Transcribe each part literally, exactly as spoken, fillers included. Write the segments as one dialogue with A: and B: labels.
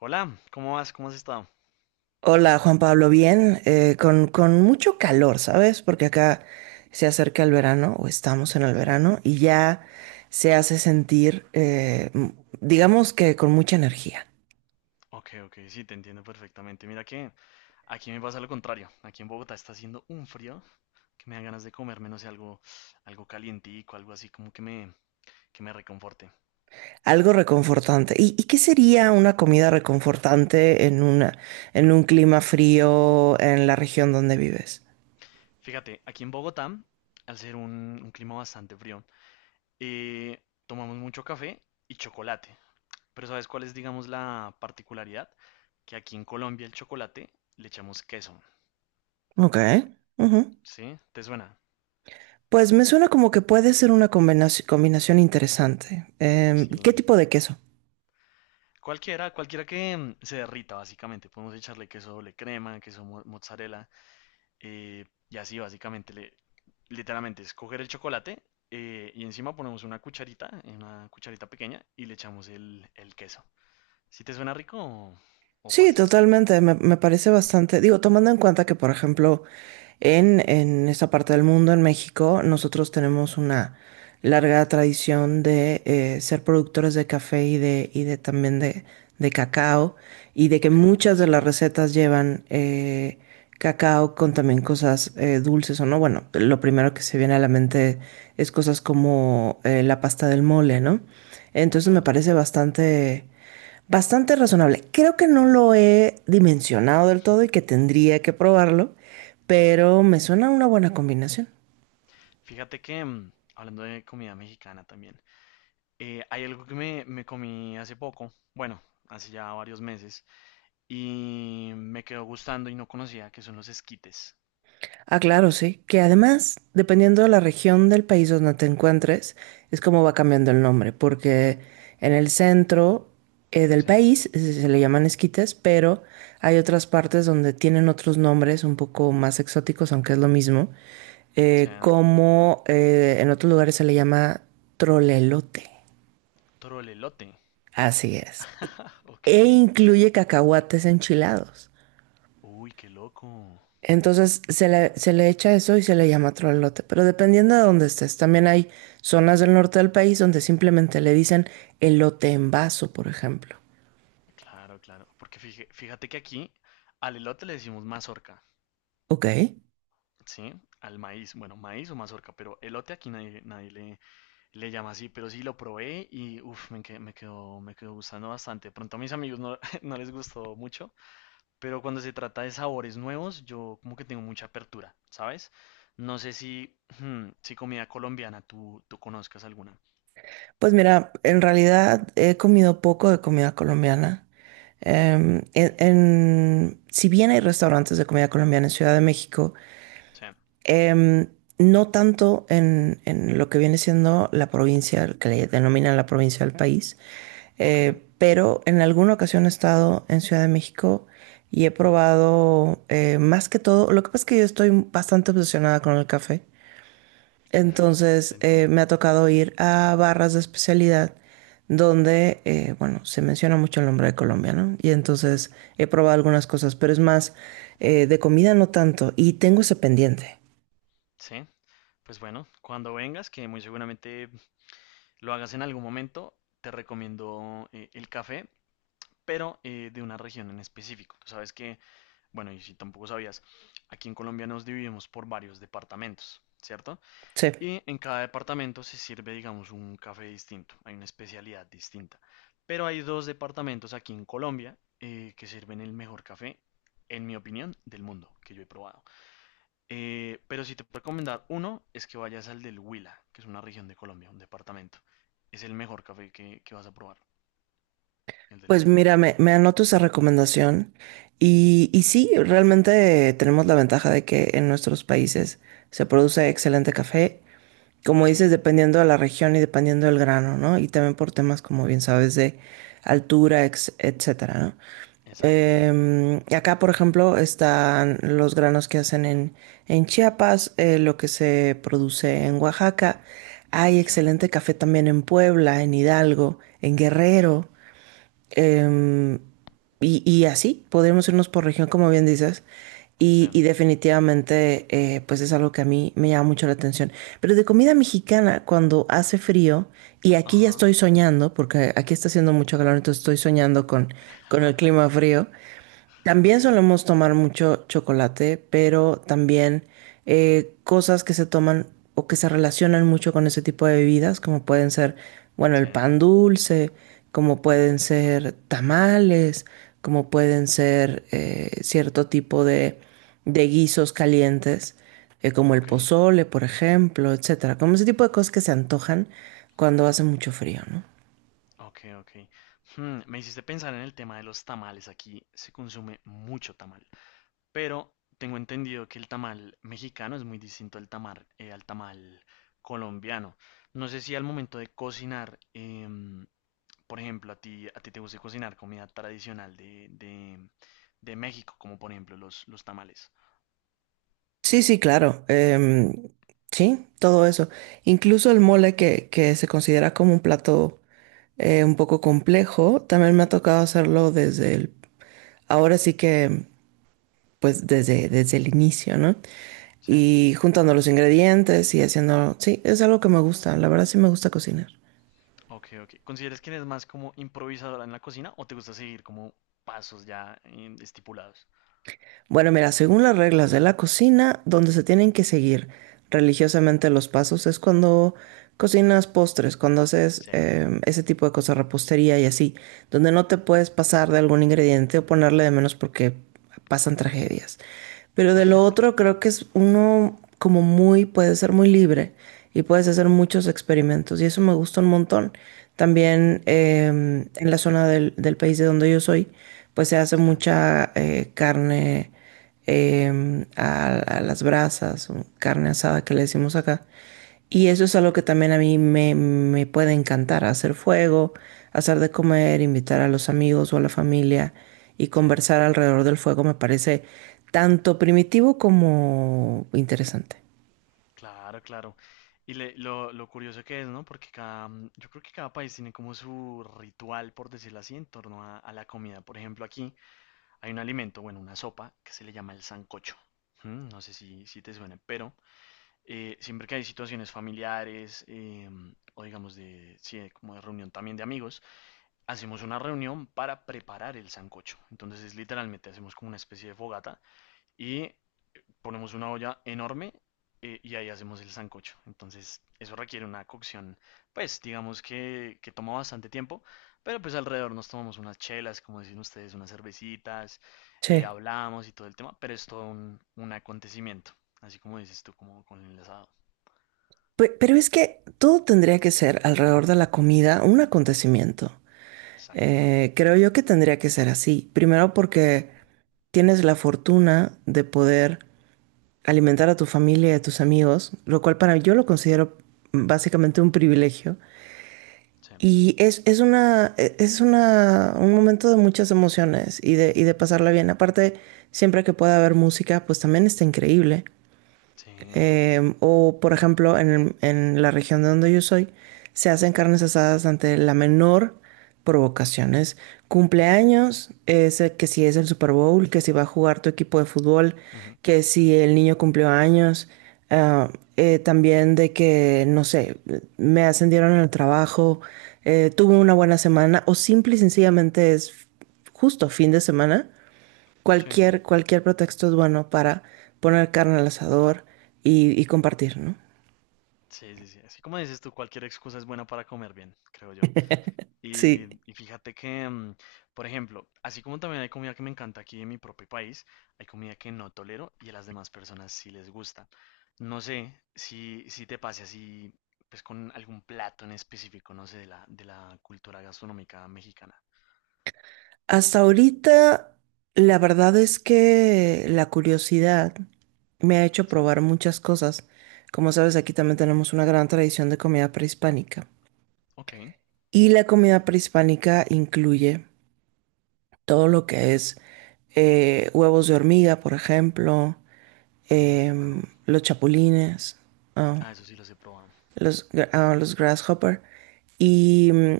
A: Hola, ¿cómo vas? ¿Cómo has estado?
B: Hola Juan Pablo, bien, eh, con, con mucho calor, ¿sabes? Porque acá se acerca el verano o estamos en el
A: Sí,
B: verano y ya se hace sentir, eh, m- digamos que con mucha energía,
A: ok, ok, sí, te entiendo perfectamente. Mira que aquí me pasa lo contrario. Aquí en Bogotá está haciendo un frío que me dan ganas de comerme, no sé, algo, algo calientico, algo así como que me, que me reconforte.
B: algo reconfortante. ¿Y, y qué sería una comida reconfortante en una, en un clima frío en la región donde vives?
A: Fíjate, aquí en Bogotá, al ser un, un clima bastante frío, eh, tomamos mucho café y chocolate. Pero ¿sabes cuál es, digamos, la particularidad? Que aquí en Colombia el chocolate le echamos queso,
B: Ok, ujú.
A: ¿sí? ¿Te suena?
B: Pues me suena como que puede ser una combinaci- combinación interesante. Em, ¿qué
A: Sí.
B: tipo de queso?
A: Cualquiera, cualquiera que mm, se derrita, básicamente. Podemos echarle queso doble crema, queso mo- mozzarella, eh, y así básicamente, le, literalmente, es coger el chocolate, eh, y encima ponemos una cucharita, eh, una cucharita pequeña, y le echamos el, el queso. Si te suena rico, o, o
B: Sí,
A: pasas.
B: totalmente, me, me parece bastante, digo, tomando en cuenta que, por ejemplo, en, en esta parte del mundo, en México, nosotros tenemos una larga tradición de eh, ser productores de café y de, y de también de, de cacao, y de que
A: Ok,
B: muchas de
A: sí,
B: las recetas llevan eh, cacao con también cosas eh, dulces o no. Bueno, lo primero que se viene a la mente es cosas como eh, la pasta del mole, ¿no? Entonces me
A: claro,
B: parece bastante... bastante razonable. Creo que no lo he dimensionado del todo y que tendría que probarlo,
A: sí.
B: pero me suena una buena combinación.
A: Fíjate que, mm, hablando de comida mexicana también, eh, hay algo que me, me comí hace poco, bueno, hace ya varios meses, y me quedó gustando y no conocía, que son los esquites.
B: Ah, claro, sí. Que además, dependiendo de la región del país donde te encuentres, es como va cambiando el nombre, porque en el centro eh, del
A: Sean,
B: país eh, se le llaman esquites, pero hay otras partes donde tienen otros nombres un poco más exóticos, aunque es lo mismo, eh,
A: sean
B: como eh, en otros lugares se le llama trolelote.
A: trolelote.
B: Así es.
A: Ok.
B: E incluye cacahuates enchilados.
A: Uy, qué loco.
B: Entonces se le, se le echa eso y se le llama trolote. Pero dependiendo de dónde estés, también hay zonas del norte del país donde simplemente le dicen elote en vaso, por ejemplo.
A: Claro, claro. Porque fíjate que aquí al elote le decimos mazorca,
B: Ok.
A: ¿sí? Al maíz, bueno, maíz o mazorca, pero elote aquí nadie, nadie le, le llama así, pero sí lo probé y uff, me, me quedó, me quedó gustando bastante. De pronto a mis amigos no, no les gustó mucho. Pero cuando se trata de sabores nuevos, yo como que tengo mucha apertura, ¿sabes? No sé si, hmm, si comida colombiana tú, tú conozcas alguna.
B: Pues mira, en realidad he comido poco de comida colombiana. Em, en- en- si bien hay restaurantes de comida colombiana en Ciudad de México,
A: Sí,
B: Em, no tanto en, en lo que viene siendo la provincia, que le denominan la provincia del país,
A: ok.
B: eh, pero en alguna ocasión he estado en Ciudad de México y he
A: hmm,
B: probado eh, más que todo, lo que pasa es que yo estoy bastante obsesionada con el café,
A: Te
B: entonces eh,
A: entiendo.
B: me ha tocado ir a barras de especialidad donde, eh, bueno, se menciona mucho el nombre de Colombia, ¿no? Y entonces he probado algunas cosas, pero es más eh, de comida no tanto y tengo ese pendiente.
A: Sí, pues bueno, cuando vengas, que muy seguramente lo hagas en algún momento, te recomiendo, eh, el café, pero, eh, de una región en específico. Tú sabes que, bueno, y si tampoco sabías, aquí en Colombia nos dividimos por varios departamentos, ¿cierto?
B: Sí.
A: Y en cada departamento se sirve, digamos, un café distinto, hay una especialidad distinta. Pero hay dos departamentos aquí en Colombia, eh, que sirven el mejor café, en mi opinión, del mundo que yo he probado. Eh, pero si te puedo recomendar uno, es que vayas al del Huila, que es una región de Colombia, un departamento. Es el mejor café que, que vas a probar, el del
B: Pues
A: Huila.
B: mira, me, me anoto esa recomendación y, y sí, realmente tenemos la ventaja de que en nuestros países se produce excelente café, como
A: Sí,
B: dices, dependiendo de la región y dependiendo del grano, ¿no? Y también por temas, como bien sabes, de altura, ex- etcétera, ¿no?
A: exacto.
B: Em, acá, por ejemplo, están los granos que hacen en, en Chiapas, eh, lo que se produce en Oaxaca. Hay
A: Chen,
B: excelente café también en Puebla, en Hidalgo, en Guerrero. Em, y, y así podríamos irnos por región, como bien dices. Y, y
A: chen,
B: definitivamente, eh, pues es algo que a mí me llama mucho la atención. Pero de comida mexicana, cuando hace frío, y aquí ya
A: ajá.
B: estoy soñando, porque aquí está haciendo mucho calor, entonces estoy soñando con, con el clima frío. También
A: Ok,
B: solemos tomar mucho chocolate, pero también eh, cosas que se toman o que se relacionan mucho con ese tipo de bebidas, como pueden ser, bueno, el
A: chen.
B: pan dulce, como
A: Uf,
B: pueden
A: qué rico.
B: ser tamales, como pueden ser eh, cierto tipo de, de guisos calientes, eh, como el
A: Ok,
B: pozole, por ejemplo, etcétera. Como ese tipo de cosas que se antojan cuando hace mucho frío, ¿no?
A: ok, ok. Hmm, me hiciste pensar en el tema de los tamales. Aquí se consume mucho tamal. Pero tengo entendido que el tamal mexicano es muy distinto al tamal, eh, al tamal colombiano. No sé si al momento de cocinar, em, por ejemplo, a ti, a ti te gusta cocinar comida tradicional de, de, de México, como por ejemplo los, los tamales.
B: Sí, sí, claro. Em, sí, todo eso. Incluso el mole que, que se considera como un plato eh, un poco complejo, también me ha tocado hacerlo desde el, ahora sí que, pues desde, desde el inicio, ¿no?
A: Sí.
B: Y juntando los ingredientes y haciendo, sí, es algo que me gusta. La verdad sí me gusta cocinar.
A: Ok, ok. ¿Consideras que eres más como improvisadora en la cocina o te gusta seguir como pasos ya, em, estipulados?
B: Bueno, mira, según las reglas de la cocina, donde se tienen que seguir religiosamente los pasos es cuando cocinas postres, cuando haces
A: Sí,
B: em, ese tipo de cosas, repostería y así, donde no te puedes pasar de algún ingrediente o ponerle de menos porque pasan tragedias. Pero de lo otro creo que es uno como muy, puede ser muy libre y puedes hacer muchos experimentos y eso me gusta un montón. También em, en la zona del, del país de donde yo soy, pues se hace
A: sí.
B: mucha eh, carne em, a, a las brasas, o carne asada que le decimos acá. Y
A: Uf.
B: eso es algo que también a mí me, me puede encantar, hacer fuego, hacer de comer, invitar a los amigos o a la familia y
A: Sí,
B: conversar alrededor del fuego me parece tanto primitivo como interesante.
A: claro, claro. Y le- lo, lo curioso que es, ¿no? Porque cada, mm, yo creo que cada país tiene como su ritual, por decirlo así, en torno a, a la comida. Por ejemplo, aquí hay un alimento, bueno, una sopa que se le llama el sancocho. Mm, No sé si, si te suena, pero, eh, siempre que hay situaciones familiares, eh, o digamos de, sí, de como de reunión también de amigos, hacemos una reunión para preparar el sancocho. Entonces, es literalmente, hacemos como una especie de fogata y ponemos una olla enorme, eh, y ahí hacemos el sancocho. Entonces, eso requiere una cocción, pues digamos que, que toma bastante tiempo, pero pues alrededor nos tomamos unas chelas, como dicen ustedes, unas cervecitas, eh,
B: Sí.
A: hablamos y todo el tema, pero es todo un, un acontecimiento, así como dices tú, como con el asado.
B: Pe- Pero es que todo tendría que ser alrededor de la comida un acontecimiento.
A: Exacto.
B: Eh, creo yo que tendría que ser así. Primero porque tienes la fortuna de poder alimentar a tu familia y a tus amigos, lo cual para mí yo lo considero básicamente un privilegio,
A: Sí,
B: y es, es una, e, es una, un momento de muchas emociones y de, y de pasarla bien. Aparte, siempre que pueda haber música, pues también está increíble.
A: sí.
B: Em, o, por ejemplo, en, en la región de donde yo soy, se hacen carnes asadas ante la menor provocación. Es cumpleaños, es el- que si es el Super Bowl, que si va a jugar tu equipo de fútbol,
A: Ujú.
B: que si el niño cumplió años. ah, eh, También de que, no sé, me ascendieron en el trabajo, eh, tuve una buena semana, o simple y sencillamente es justo fin de semana.
A: Sí, ¿no?
B: Cualquier, cualquier pretexto es bueno para poner carne al asador y, y compartir, ¿no?
A: Sí, sí, sí. Así como dices tú, cualquier excusa es buena para comer bien, creo yo. Y,
B: Sí.
A: y fíjate que, mm, por ejemplo, así como también hay comida que me encanta aquí en mi propio país, hay comida que no tolero y a las demás personas sí les gusta. No sé si, si te pase así, pues con algún plato en específico, no sé, de la, de la cultura gastronómica mexicana.
B: Hasta ahorita, la verdad es que la curiosidad me ha hecho
A: Sí.
B: probar muchas cosas. Como sabes, aquí también tenemos una gran tradición de comida prehispánica.
A: Ok.
B: Y la comida prehispánica incluye todo lo que es eh, huevos de hormiga, por ejemplo,
A: Uy, qué
B: em,
A: raro.
B: los chapulines, ah,
A: Ah, eso sí los he probado.
B: los, ah, los Grasshopper. Y mm,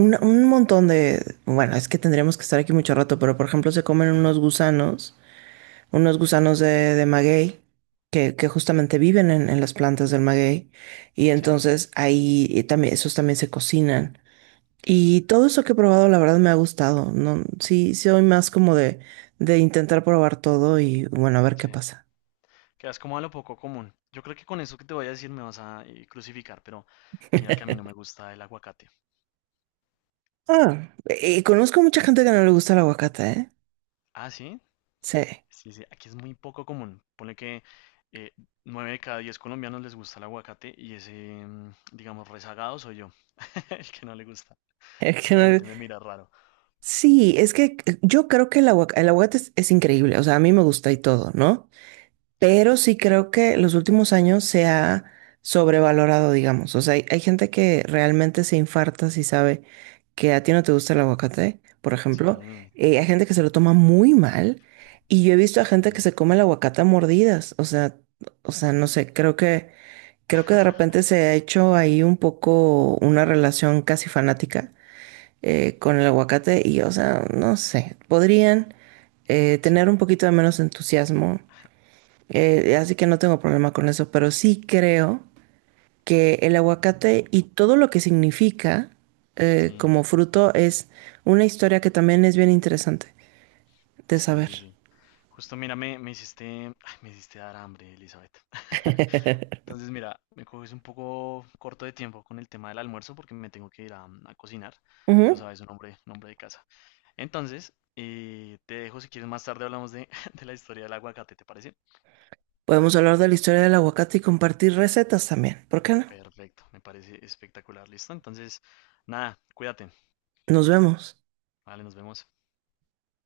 B: un, un montón de... Bueno, es que tendríamos que estar aquí mucho rato, pero por ejemplo se comen unos gusanos, unos gusanos de, de maguey, que, que justamente viven en, en las plantas del maguey. Y
A: Sí,
B: entonces ahí y también, esos también se cocinan. Y todo eso que he probado, la verdad me ha gustado. No, sí, sí, soy más como de, de intentar probar todo y bueno, a ver qué
A: sí.
B: pasa.
A: Quedas como a lo poco común. Yo creo que con eso que te voy a decir me vas a, eh, crucificar, pero mira que a mí no me gusta el aguacate.
B: Ah, y conozco mucha gente que no le gusta el aguacate, ¿eh?
A: Ah, sí.
B: Sí.
A: Sí, sí, aquí es muy poco común. Pone que, eh, nueve de cada diez colombianos les gusta el aguacate, y ese, mm, digamos, rezagado soy yo, el que no le gusta.
B: Es que
A: Entonces la
B: no...
A: gente me mira raro.
B: Sí, es que yo creo que el aguac- el aguacate es, es increíble, o sea, a mí me gusta y todo, ¿no?
A: Sí,
B: Pero sí creo que los últimos años se ha sobrevalorado, digamos, o sea, hay, hay gente que realmente se infarta si sabe que a ti no te gusta el aguacate, por ejemplo.
A: sí,
B: Eh, hay gente que se lo toma muy mal y yo he visto a gente que
A: sí.
B: se come el aguacate a mordidas, o sea, o sea, no sé, creo que, creo que de repente se ha hecho ahí un poco una relación casi fanática eh, con el aguacate y, o sea, no sé, podrían eh,
A: Sí,
B: tener un poquito de menos entusiasmo, eh, así que no tengo problema con eso, pero sí creo que el aguacate y todo lo que significa eh,
A: sí,
B: como fruto es una historia que también es bien interesante de
A: sí,
B: saber.
A: sí, sí. Justo mira, me, me hiciste, ay, me hiciste dar hambre, Elizabeth. Entonces, mira, me coges un poco corto de tiempo con el tema del almuerzo porque me tengo que ir a, mm, a cocinar. Tú
B: Ujú.
A: sabes, un hombre, un hombre de casa. Entonces, eh, te dejo, si quieres más tarde hablamos de, de la historia del aguacate, ¿te parece?
B: Podemos hablar de la historia del aguacate y compartir recetas también, ¿por qué no?
A: Perfecto, me parece espectacular, listo. Entonces, nada, cuídate.
B: Nos vemos.
A: Vale, nos vemos.